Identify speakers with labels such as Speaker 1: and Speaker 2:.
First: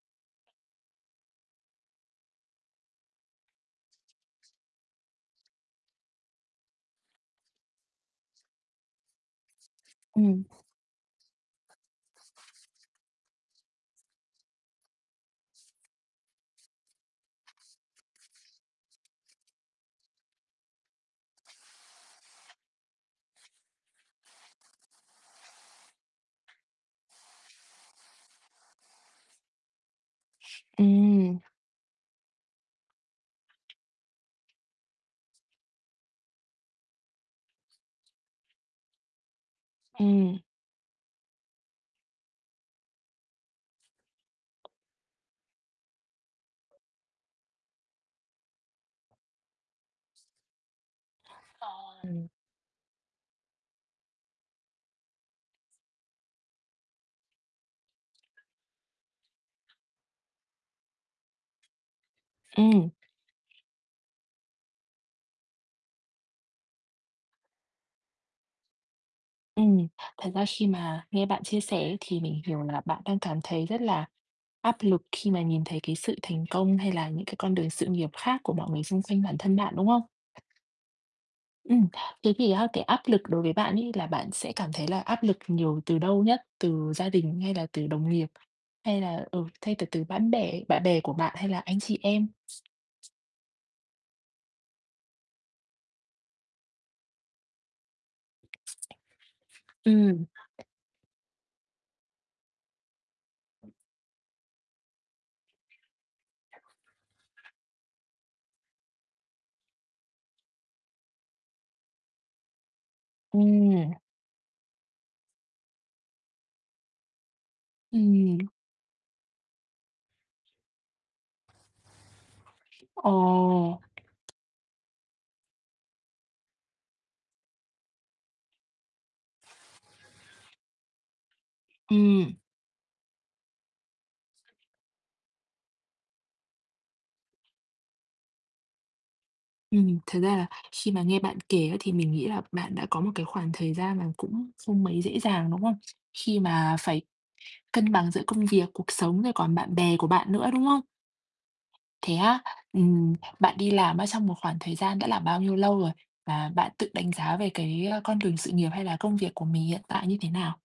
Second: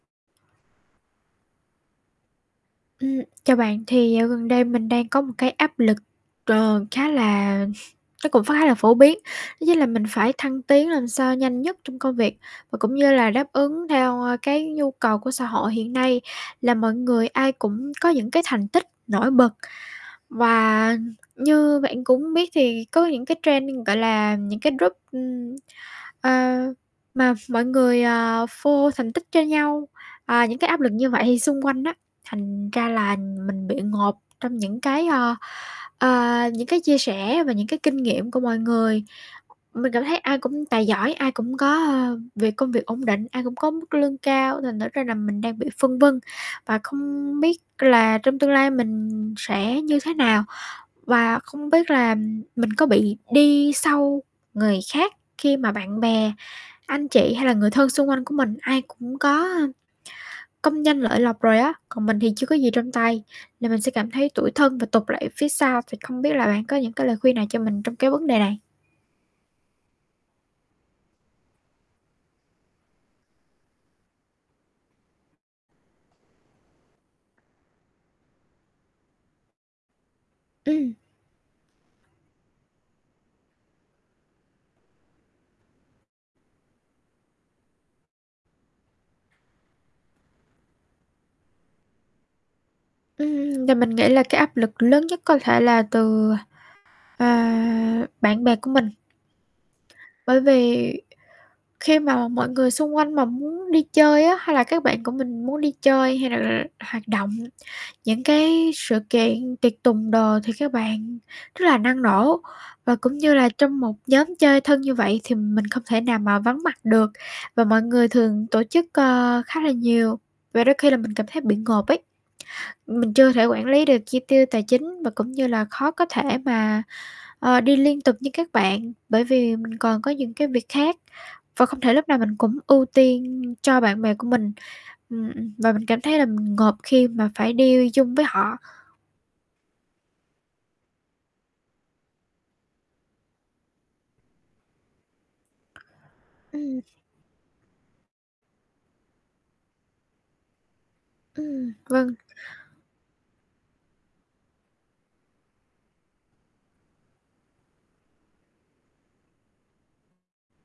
Speaker 1: Ừm. Chào bạn, thì dạo gần đây mình đang có một cái áp lực, ờ, khá là nó cũng khá là phổ biến, đó chính là mình phải
Speaker 2: Ừm.
Speaker 1: thăng tiến làm sao nhanh nhất trong công việc và cũng như là đáp ứng theo, a, cái nhu cầu của xã hội hiện nay là mọi người ai cũng có những cái thành tích nổi bật. Và như bạn cũng biết thì có những cái trend, gọi là, những cái group, ừm, ờ, mà mọi người, ờ, phô thành tích cho nhau, ờ, những cái áp lực như vậy thì
Speaker 2: Ừm.
Speaker 1: xung quanh á, thành ra là mình bị ngộp trong những cái, ơ, ờ, những cái chia sẻ và những cái kinh nghiệm của mọi người. Mình cảm thấy ai
Speaker 2: Ừm.
Speaker 1: cũng tài giỏi, ai cũng có, ơ, việc công việc ổn định, ai cũng có mức lương cao, thành thử ra là mình đang bị phân vân và không biết là trong tương lai mình sẽ như thế nào. Và không biết là
Speaker 2: [unintelligible]
Speaker 1: mình có bị đi sau người khác khi mà bạn bè, anh chị, hay là người thân xung quanh của mình, ai cũng có, a, công danh lợi lộc rồi á, còn mình thì chưa có gì
Speaker 2: Ừm.
Speaker 1: trong tay, nên mình sẽ cảm thấy tủi thân và tụt lại phía sau. Thì không biết là bạn có những cái lời khuyên nào cho mình trong cái vấn đề này?
Speaker 2: Ừm. Thật ra khi mà nghe bạn chia sẻ thì mình hiểu là bạn đang cảm thấy rất là áp lực khi mà nhìn thấy cái sự thành công, hay là những cái con đường sự nghiệp khác của mọi người xung quanh bản thân bạn, đúng không?
Speaker 1: Ừm.
Speaker 2: Ừm, thế thì á cái áp lực đối với bạn ấy là bạn sẽ cảm thấy là áp lực nhiều từ đâu nhất? Từ gia đình, hay là từ đồng nghiệp, hay là, ừ, thay là từ bán bè bạn bè của bạn, hay là anh chị em?
Speaker 1: Ừm, và mình nghĩ là cái áp lực lớn nhất có thể là từ, à, bạn bè của mình.
Speaker 2: Ừm.
Speaker 1: Bởi vì khi mà mọi người xung quanh mà muốn đi chơi á, hay là các bạn của mình muốn đi chơi, hay l là hoạt động, những cái sự kiện tiệc tùng đồ thì các bạn rất là năng nổ và cũng như là trong
Speaker 2: Ừm.
Speaker 1: một nhóm chơi thân như vậy thì mình không thể nào mà vắng mặt được và mọi người
Speaker 2: Ừm.
Speaker 1: thường tổ chức, ơ, khá là nhiều và đôi khi là mình cảm thấy bị ngộp ấy.
Speaker 2: Ờ.
Speaker 1: Mình chưa thể quản lý được chi tiêu tài chính và cũng như là khó có thể mà, ơ, đi liên tục với các bạn, bởi vì mình còn có những cái việc khác và không thể lúc nào
Speaker 2: Ừm.
Speaker 1: mình cũng ưu tiên cho bạn bè của mình. Ừm, ừm, và mình cảm thấy là mình ngộp khi mà phải đi chung với họ.
Speaker 2: Ừm, thật ra là khi mà nghe bạn kể á thì mình nghĩ là bạn đã có một cái khoảng thời gian mà cũng không mấy dễ dàng, đúng không? Khi mà
Speaker 1: Ừm.
Speaker 2: phải cân bằng giữa công việc, cuộc sống, rồi còn bạn bè của bạn nữa, đúng không?
Speaker 1: Ừm.
Speaker 2: Thế
Speaker 1: Vâng.
Speaker 2: á? Ừm, bạn đi làm á trong một khoảng thời gian đã là bao nhiêu lâu rồi và bạn tự đánh giá về cái, a, con đường sự nghiệp, hay là công việc của mình hiện tại như thế nào?